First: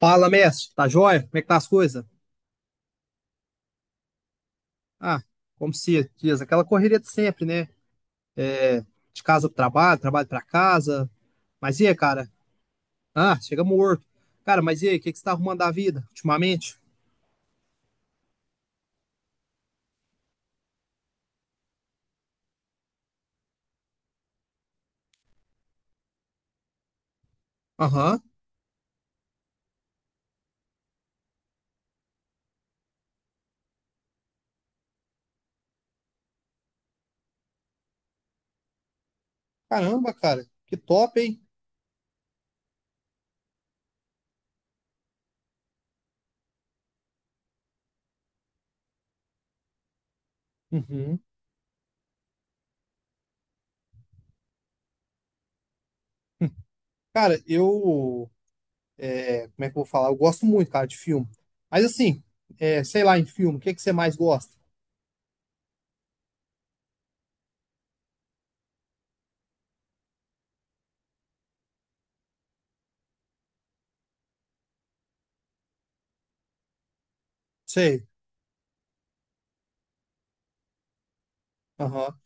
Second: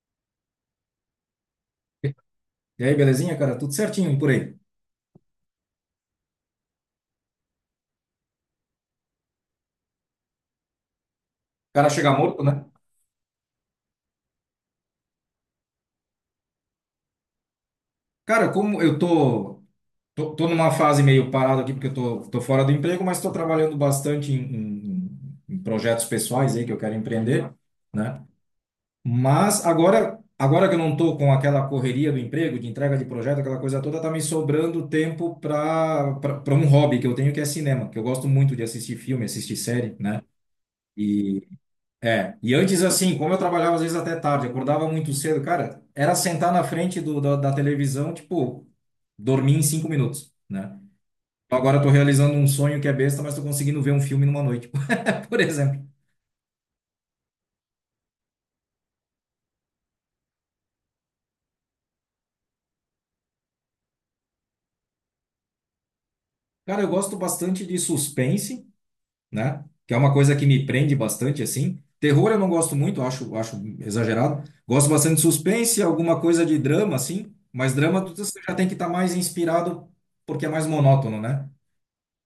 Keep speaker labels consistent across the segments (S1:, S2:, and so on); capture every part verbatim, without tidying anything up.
S1: Fala, mestre. Tá joia? Como é que tá as coisas?
S2: E aí, belezinha, cara? Tudo certinho e por aí. O
S1: Ah, como se diz, aquela correria de sempre, né? É, de casa pro trabalho, trabalho pra casa. Mas e
S2: cara
S1: aí,
S2: chega
S1: cara?
S2: morto, né?
S1: Ah, chega morto. Cara, mas e aí, o que que você tá arrumando da vida ultimamente?
S2: Cara, como eu tô, tô, tô numa fase meio parada aqui, porque eu tô, tô fora do emprego, mas tô trabalhando bastante em, em- em projetos pessoais aí que eu quero empreender,
S1: Aham.
S2: né? Mas agora, agora que eu não tô com aquela correria do emprego, de entrega de projeto, aquela coisa toda, tá me sobrando tempo para para um hobby que eu tenho, que é cinema, que eu gosto muito de assistir filme, assistir série,
S1: Caramba,
S2: né?
S1: cara. Que top, hein?
S2: É, e antes assim, como eu trabalhava às vezes até tarde, acordava muito cedo, cara, era sentar na frente do, da, da televisão, tipo, dormir em cinco minutos, né?
S1: Uhum.
S2: Agora eu tô realizando um sonho que é besta, mas tô conseguindo ver um filme numa noite, por exemplo.
S1: Cara, eu... é, como é que eu vou falar? Eu gosto muito, cara, de filme. Mas assim, é, sei lá, em filme, o que que você mais gosta?
S2: Cara, eu gosto bastante de suspense, né? Que é uma coisa que me prende bastante, assim. Terror eu não gosto muito, acho, acho exagerado. Gosto bastante de suspense, alguma coisa de drama, assim, mas drama
S1: Sei.
S2: tu- você já tem que estar mais inspirado porque é mais monótono, né?
S1: Aham.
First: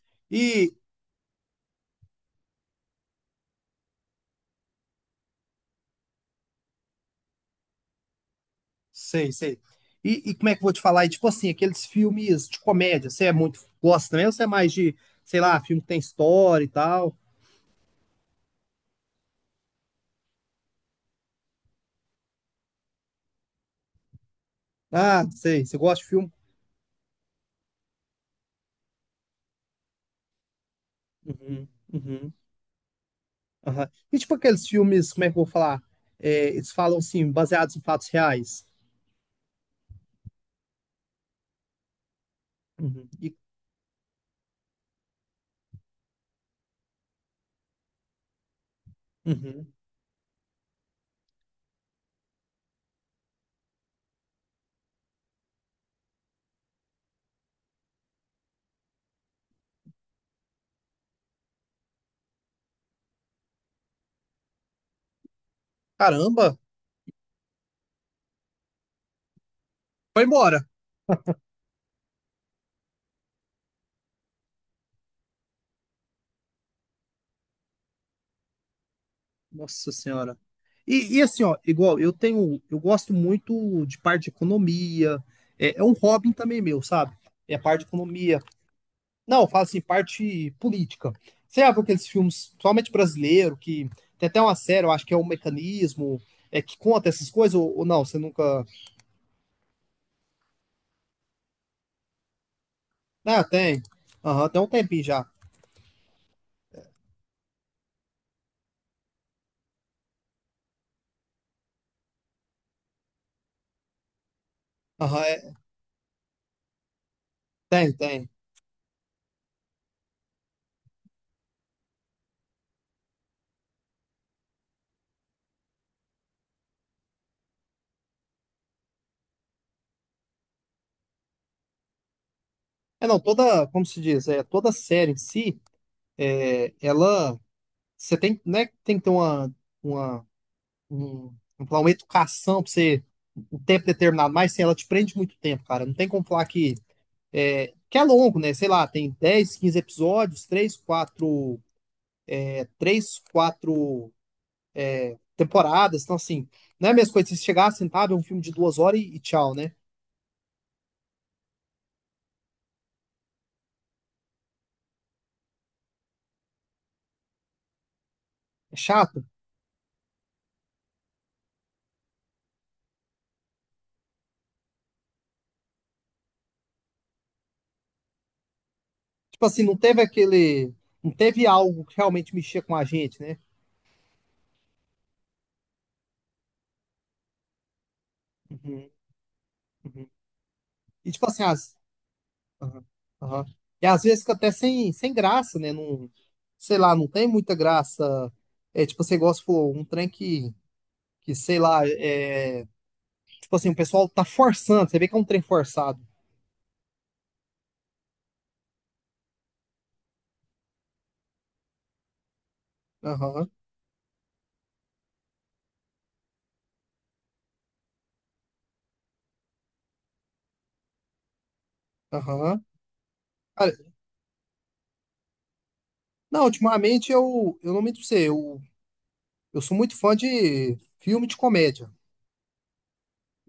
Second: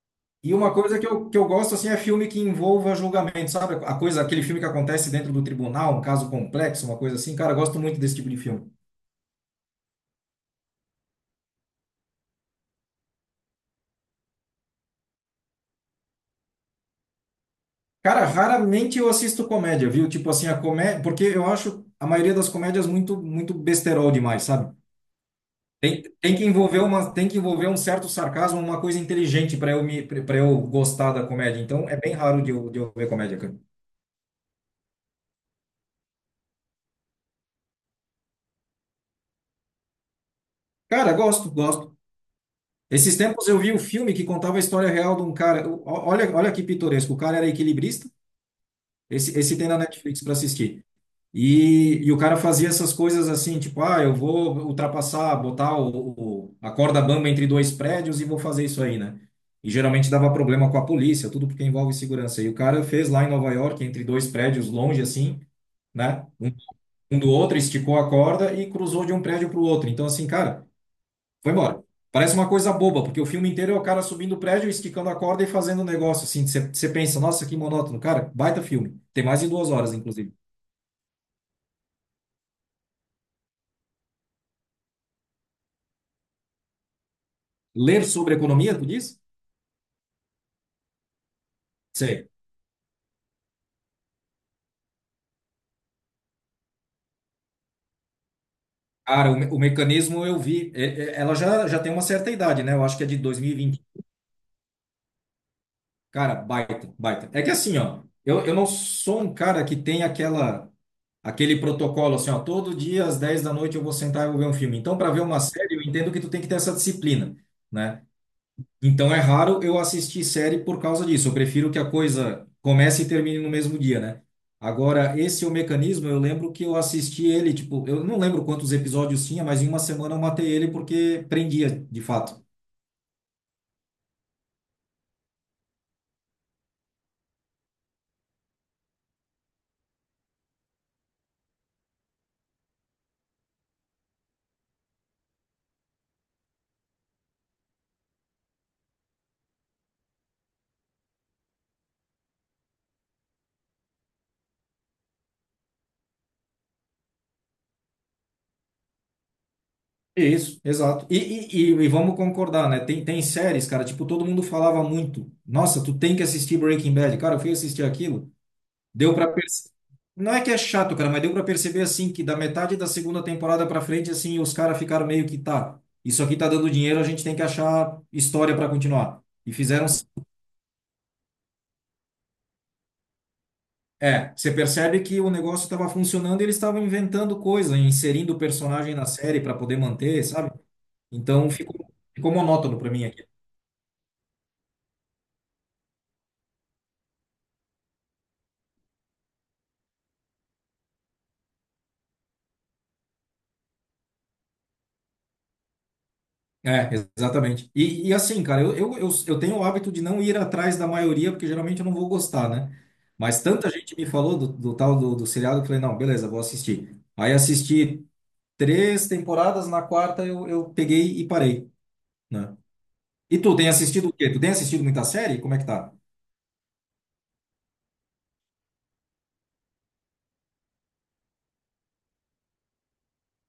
S2: E uma coisa que eu, que eu gosto assim é filme que envolva julgamento, sabe? A coisa, aquele filme que acontece dentro do tribunal, um caso complexo, uma coisa assim. Cara, eu gosto muito desse tipo de filme.
S1: Sei, sei. E, e como é que eu vou te falar? E tipo assim, aqueles filmes de comédia, você é muito, gosta também ou você é mais de, sei lá, filme que tem história e tal?
S2: Cara, raramente eu assisto comédia, viu? Tipo assim, a comédia, porque eu acho a maioria das comédias muito muito besterol demais, sabe?
S1: Ah, sei, você gosta
S2: Tem,
S1: de filme?
S2: tem que envolver uma, tem que envolver um certo sarcasmo, uma coisa inteligente para eu me para eu gostar da comédia.
S1: Uhum,
S2: Então, é bem
S1: uhum,
S2: raro de eu, de eu ver comédia, cara.
S1: aham. E tipo aqueles filmes, como é que eu vou falar? É, eles falam assim, baseados em fatos reais.
S2: Cara, gosto, gosto.
S1: Uhum,
S2: Esses
S1: e-
S2: tempos eu vi um filme que contava a história real de um cara. O- Olha, olha que pitoresco. O cara era equilibrista. Esse, esse tem
S1: uhum.
S2: na Netflix para assistir. E, e o cara fazia essas coisas assim, tipo, ah, eu vou ultrapassar, botar o, o- a corda bamba entre dois prédios e vou fazer isso aí, né? E geralmente dava problema com a polícia, tudo porque envolve segurança. E o cara fez lá em Nova York, entre dois prédios longe assim, né? Um,
S1: Caramba,
S2: um do outro, esticou a corda e cruzou de um prédio para o outro. Então,
S1: foi
S2: assim,
S1: embora.
S2: cara. Foi embora. Parece uma coisa boba, porque o filme inteiro é o cara subindo o prédio, esticando a corda e fazendo um negócio assim. Você você pensa, nossa, que monótono. Cara, baita filme. Tem mais de duas
S1: Nossa
S2: horas, inclusive.
S1: Senhora. E, e assim, ó, igual, eu tenho, eu gosto muito de parte de economia, é, é um hobby também meu, sabe? É a parte de
S2: Ler sobre
S1: economia,
S2: economia, tu diz?
S1: não, fala assim, parte política. Você já viu aqueles
S2: Sei.
S1: filmes, principalmente brasileiro, que tem até uma série, eu acho que é o Mecanismo, é que conta essas coisas, ou, ou não? Você nunca.
S2: Cara, o, me- o mecanismo eu vi. É- é- Ela já, já tem uma certa idade, né? Eu acho que é de
S1: Ah, tem.
S2: dois mil e vinte.
S1: Aham, tem um tempinho já.
S2: Cara, baita, baita. É que assim, ó, eu, eu não sou um cara que tem aquela, aquele protocolo assim, ó, todo dia às dez da noite eu vou sentar e vou ver um filme. Então, para ver
S1: Aham,
S2: uma
S1: é-
S2: série, eu entendo que tu tem que ter essa disciplina,
S1: tem,
S2: né?
S1: tem.
S2: Então é raro eu assistir série por causa disso. Eu prefiro que a coisa comece e termine no mesmo dia, né? Agora, esse é o mecanismo, eu lembro que eu assisti ele, tipo, eu não lembro quantos episódios tinha, mas em uma semana eu matei ele porque prendia, de fato.
S1: É, não, toda, como se diz, é, toda série em si, é, ela, você tem, né, tem que ter uma, uma, um, vamos falar, uma educação pra você, um tempo determinado, mas assim, ela te prende muito tempo, cara. Não tem como falar que é, que é longo, né? Sei lá, tem dez quinze episódios, três quatro é, três, quatro temporadas. Então, assim, não é a mesma coisa se chegar, sentar, ver um filme de duas horas e, e tchau, né?
S2: Isso, exato. E, e, e, e vamos concordar, né? Tem, tem séries, cara, tipo, todo mundo falava muito. Nossa, tu tem que assistir Breaking Bad. Cara, eu fui assistir aquilo.
S1: É
S2: Deu
S1: chato.
S2: para perceber. Não é que é chato, cara, mas deu para perceber assim que da metade da segunda temporada para frente assim os caras ficaram meio que tá. Isso aqui tá dando dinheiro, a gente tem que achar história para continuar.
S1: Tipo
S2: E
S1: assim, não
S2: fizeram
S1: teve aquele. Não teve algo que realmente mexia com a gente, né?
S2: é, você percebe que o negócio estava funcionando e eles estavam inventando coisa, inserindo
S1: Uhum,
S2: personagem na série para poder
S1: uhum.
S2: manter, sabe?
S1: E tipo assim,
S2: Então ficou
S1: as.
S2: ficou monótono
S1: Aham,
S2: para mim aqui.
S1: aham. E às vezes fica até sem, sem graça, né? Não, sei lá, não tem muita graça. É tipo, você gosta, pô, um trem que, que sei lá, é. Tipo assim, o pessoal tá forçando, você vê que é um trem forçado.
S2: É, exatamente. E, e assim, cara, eu, eu, eu, eu tenho o hábito de não ir atrás da maioria, porque geralmente eu não vou gostar, né? Mas
S1: Aham,
S2: tanta gente me falou do, do tal do, do seriado que eu falei, não, beleza, vou assistir. Aí assisti três temporadas, na quarta eu, eu peguei e parei, né?
S1: aham.
S2: E tu, tem
S1: Cara,
S2: assistido o quê? Tu tem assistido muita série? Como é que tá?
S1: não, ultimamente eu, eu não me sei, eu, eu sou muito fã de filme de comédia.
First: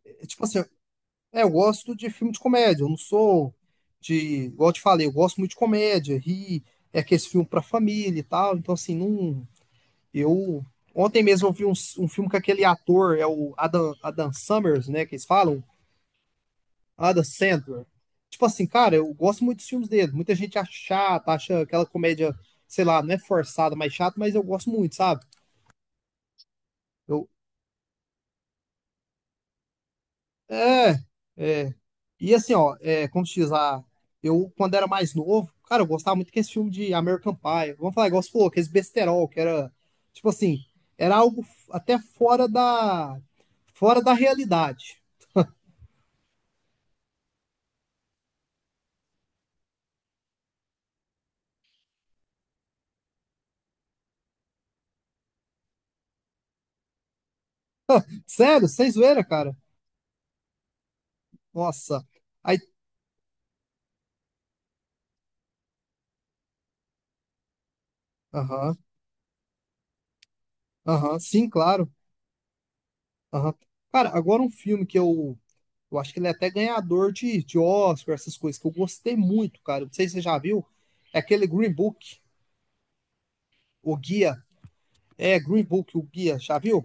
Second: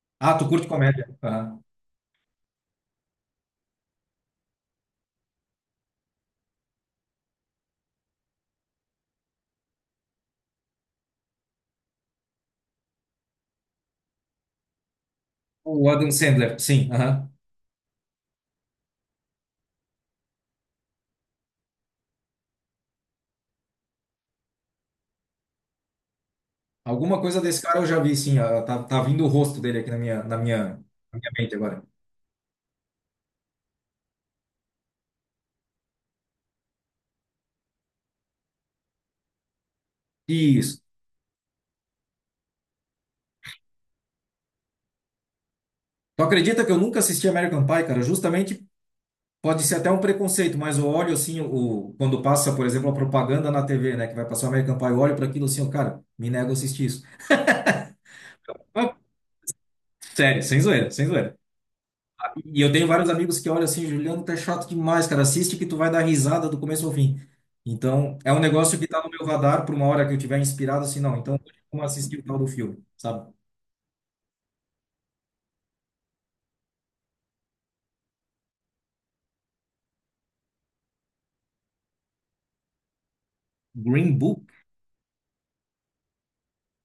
S1: É,
S2: Ah,
S1: tipo
S2: tu
S1: assim,
S2: curte comédia.
S1: é, eu
S2: Aham.
S1: gosto de filme de comédia, eu não sou de, igual eu te falei, eu gosto muito de comédia, ri, é aquele filme pra família e tal, então assim, não, eu, ontem mesmo eu vi um, um filme com aquele ator, é o Adam, Adam Summers, né, que eles falam,
S2: O Adam Sandler, sim.
S1: Adam
S2: Aham.
S1: Sandler. Tipo assim, cara, eu gosto muito dos filmes dele. Muita gente acha chata, acha aquela comédia, sei lá, não é forçada, mas chata, mas eu gosto muito, sabe?
S2: Alguma
S1: Eu,
S2: coisa desse cara eu já vi, sim. ah, Tá, tá vindo o rosto dele aqui na minha, na minha,
S1: é,
S2: na minha mente
S1: é.
S2: agora.
S1: E assim, ó, é, como se diz lá, eu, quando era mais novo, cara, eu gostava muito desse filme de American Pie. Vamos falar, igual você falou, aqueles besterol, que era, tipo assim,
S2: Isso.
S1: era algo f- até fora da, fora da realidade.
S2: Tu acredita que eu nunca assisti American Pie, cara? Justamente pode ser até um preconceito, mas eu olho assim, o, quando passa, por exemplo, a propaganda na T V, né? Que vai passar American Pie, eu olho para aquilo assim, eu, cara, me nego a assistir isso.
S1: Sério, sem
S2: Ah,
S1: zoeira, cara.
S2: sério, sem zoeira, sem zoeira.
S1: Nossa. Aí,
S2: E eu tenho vários amigos que olham assim, Juliano, tá chato demais, cara. Assiste que tu vai dar risada do começo ao fim. Então, é um
S1: aham,
S2: negócio que tá no meu radar por uma hora que eu tiver inspirado, assim, não.
S1: aham,
S2: Então,
S1: sim,
S2: vamos
S1: claro.
S2: assistir o tal do filme, sabe?
S1: Aham. Cara, agora um filme que eu, eu acho que ele é até ganhador de, de Oscar, essas coisas, que eu gostei muito, cara. Não sei se você já viu. É aquele Green Book, o
S2: Green
S1: Guia.
S2: Book?
S1: É, Green Book, o Guia, já viu?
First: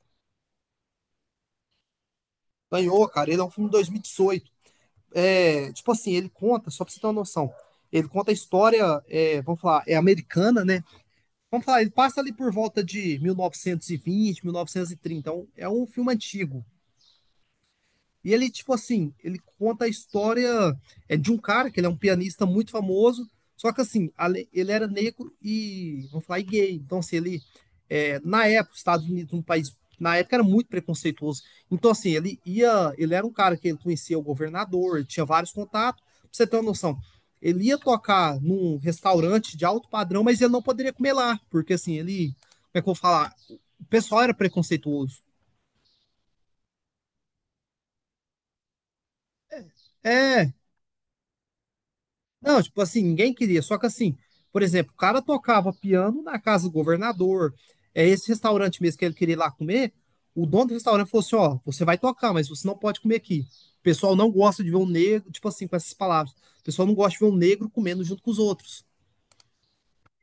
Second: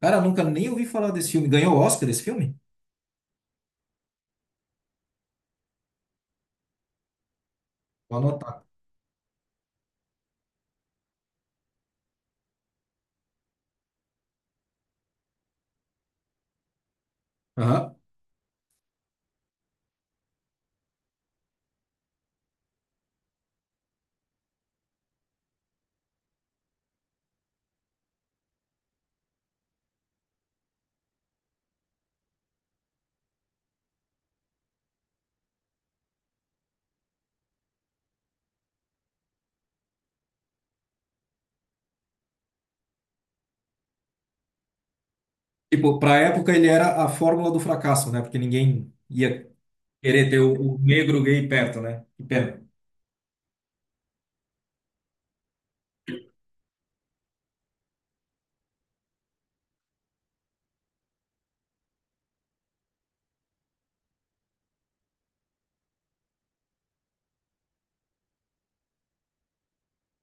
S2: Cara, nunca nem ouvi falar desse filme. Ganhou Oscar esse filme?
S1: Ganhou, cara. Ele é um filme de dois mil e dezoito. É, tipo assim, ele conta, só pra você ter uma noção. Ele
S2: Vou
S1: conta a
S2: anotar.
S1: história, é, vamos falar, é americana, né? Vamos falar, ele passa ali por volta de mil novecentos e vinte, mil novecentos e trinta. Então, é um filme antigo.
S2: Aham.
S1: E ele, tipo assim, ele conta a história é de um cara, que ele é um pianista muito famoso, só que assim, ale- ele era negro e, vamos falar, e gay. Então, assim, ele, é, na época, os Estados Unidos, um país, na época era muito preconceituoso. Então, assim, ele ia, ele era um cara que ele conhecia o governador, ele tinha vários contatos. Pra você ter uma noção, ele ia tocar num restaurante de alto padrão, mas ele não poderia comer lá, porque assim, ele, como é que eu vou falar? O pessoal era preconceituoso.
S2: Tipo, pra época ele era a fórmula do fracasso, né? Porque ninguém ia querer ter
S1: É,
S2: o, o negro gay perto, né? Que
S1: não,
S2: pena.
S1: tipo assim, ninguém queria. Só que assim, por exemplo, o cara tocava piano na casa do governador. É esse restaurante mesmo que ele queria ir lá comer. O dono do restaurante falou assim: ó, você vai tocar, mas você não pode comer aqui. O pessoal não gosta de ver um negro, tipo assim, com essas palavras. O pessoal não gosta de ver um negro comendo junto com os outros.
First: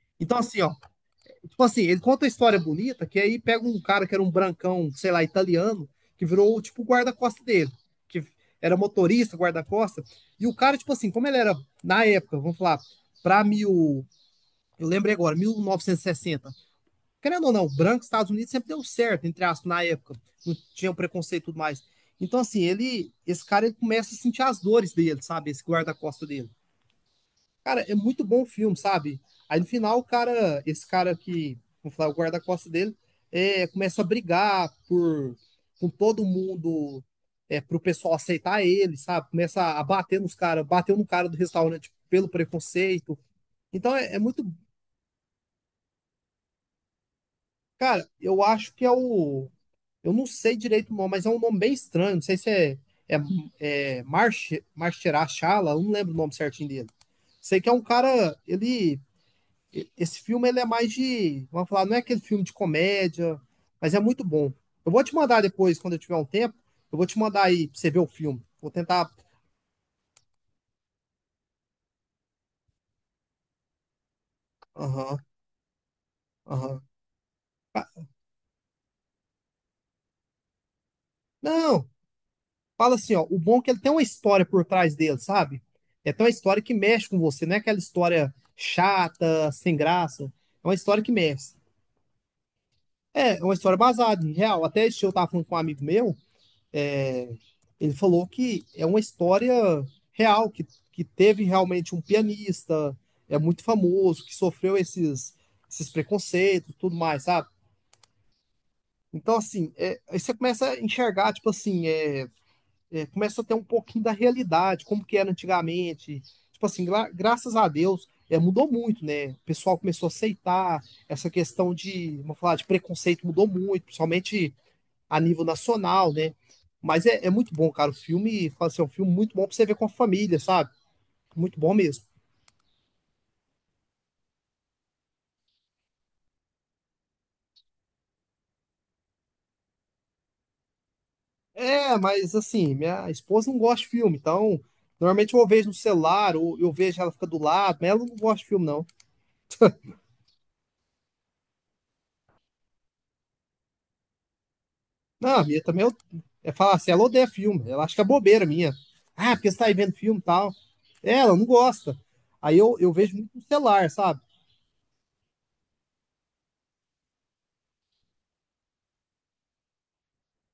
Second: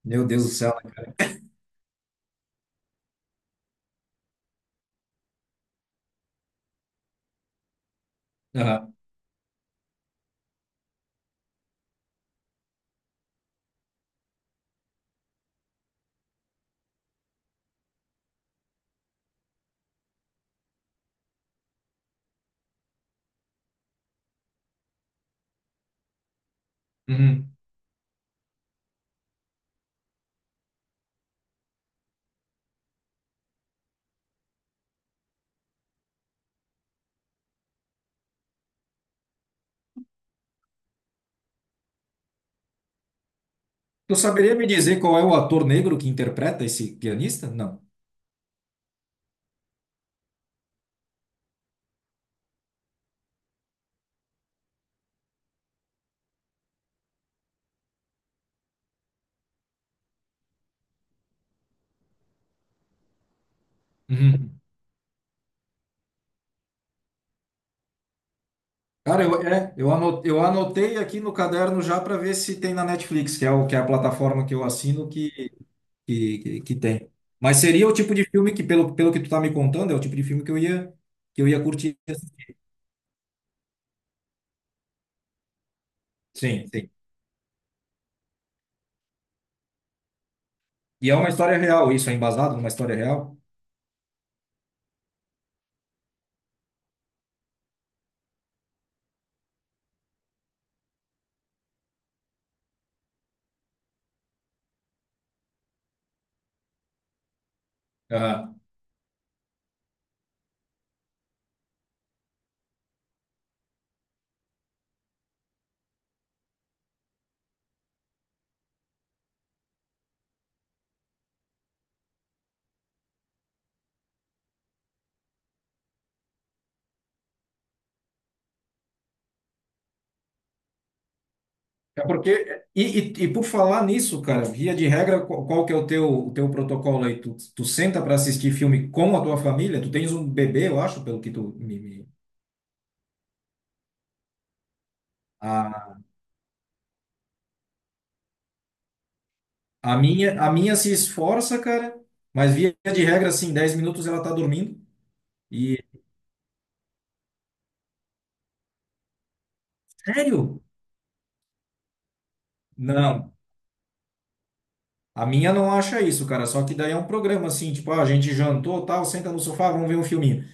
S2: Meu
S1: Então,
S2: Deus do
S1: assim, ó,
S2: céu, né?
S1: tipo assim, ele conta a história bonita, que aí pega um cara que era um brancão, sei lá, italiano, que virou tipo o guarda-costa dele, que era
S2: Aham.
S1: motorista, guarda-costa. E o cara, tipo assim, como ele era na época, vamos falar, para mil. Eu lembrei agora, mil novecentos e sessenta. Querendo ou não, branco, Estados Unidos sempre deu certo, entre aspas, na época. Não tinha um preconceito e tudo mais. Então, assim, ele, esse cara ele começa a sentir as dores dele, sabe? Esse guarda-costa dele.
S2: Uhum.
S1: Cara, é muito bom o filme, sabe? Aí no final, o cara, esse cara que, vamos falar, o guarda-costas dele, é, começa a brigar por, com todo mundo, é, pro pessoal aceitar ele, sabe? Começa a bater nos caras, bateu no cara do restaurante pelo preconceito. Então é,
S2: Tu
S1: é muito.
S2: saberia me dizer qual é o ator negro que interpreta esse pianista? Não.
S1: Cara, eu acho que é o. Eu não sei direito o nome, mas é um nome bem estranho. Não sei se é, é, é March, Marcherachala, eu não lembro o nome certinho dele. Sei que é um cara. Ele Esse filme ele é mais de, vamos falar, não é aquele filme de comédia, mas é muito bom.
S2: Uhum.
S1: Eu vou te mandar depois, quando eu tiver um tempo, eu vou te mandar aí pra você ver o filme. Vou tentar.
S2: Cara, eu, é, eu ano- eu anotei aqui no caderno já para ver se tem na Netflix, que é, o, que é a plataforma que eu assino
S1: Aham,
S2: que, que, que, que
S1: aham.
S2: tem. Mas seria
S1: Fa-
S2: o tipo de filme que, pelo, pelo que tu tá me contando, é o tipo de filme que eu ia, que eu ia
S1: Não,
S2: curtir.
S1: fala assim, ó. O bom é que ele tem uma história por trás dele, sabe? É até uma história
S2: Sim,
S1: que
S2: sim.
S1: mexe com você, não é aquela história chata, sem graça. É uma história
S2: E
S1: que
S2: é uma
S1: mexe.
S2: história real, isso é embasado numa história
S1: É,
S2: real?
S1: é uma história baseada em real. Até esse dia eu tava falando com um amigo meu. Ele falou que é uma história real, que, que teve realmente um pianista, é muito famoso, que sofreu esses, esses preconceitos, tudo mais, sabe?
S2: Ah,
S1: Então, assim, é, aí você começa a enxergar, tipo assim, é, é, começa a ter um pouquinho da realidade, como que era antigamente. Tipo assim, gra graças a Deus, é, mudou muito, né? O pessoal começou a aceitar essa questão de, vamos falar, de preconceito mudou muito, principalmente a nível nacional, né? Mas é, é muito bom, cara. O filme, assim, é um filme muito bom pra você ver com a família, sabe? Muito bom
S2: é
S1: mesmo.
S2: porque e, e, e por falar nisso, cara, via de regra, qual, qual que é o teu, o teu, protocolo aí? Tu, tu senta para assistir filme com a tua família? Tu tens um bebê, eu acho, pelo que tu me,
S1: É,
S2: me-
S1: mas assim, minha esposa não gosta de filme, então normalmente eu vejo no
S2: a,
S1: celular, ou eu vejo ela fica do lado, mas ela não gosta de filme, não.
S2: a minha a minha se esforça, cara, mas via de regra assim, dez minutos ela tá dormindo.
S1: Não, a minha
S2: E
S1: também eu, é falar assim, ela odeia filme, ela acha que é bobeira minha. Ah, porque você tá aí vendo filme e tal.
S2: sério?
S1: É, ela não gosta. Aí eu, eu vejo muito
S2: Não.
S1: no celular, sabe?
S2: A minha não acha isso, cara. Só que daí é um programa assim, tipo, ah, a gente jantou, tal, senta no sofá, vamos ver um filminho.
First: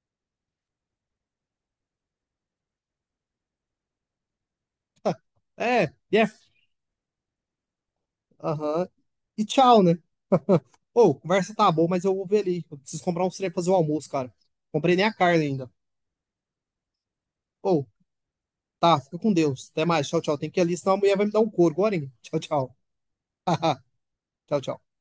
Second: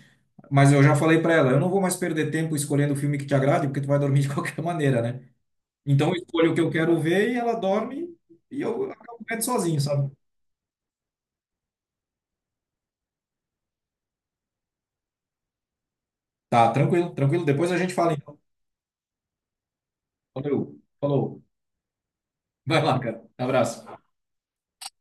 S2: Mas eu já falei para ela, eu não vou mais perder tempo escolhendo o filme que te agrade, porque tu vai dormir de qualquer maneira, né?
S1: É,
S2: Então eu
S1: yeah,
S2: escolho o que eu quero ver e ela dorme e
S1: aham,
S2: eu acabo vendo
S1: e
S2: sozinho,
S1: tchau, né?
S2: sabe?
S1: Ô, conversa tá boa, mas eu vou ver ali. Eu preciso comprar uns trem pra fazer o almoço, cara. Comprei nem a carne ainda.
S2: Tá, tranquilo, tranquilo. Depois a
S1: Ô,
S2: gente fala então.
S1: tá, fica com Deus. Até mais. Tchau, tchau. Tem que ir ali,
S2: Valeu.
S1: senão a mulher vai me dar
S2: Falou.
S1: um couro agora, hein? Tchau, tchau.
S2: Vai lá, cara. Abraço.
S1: Tchau, tchau.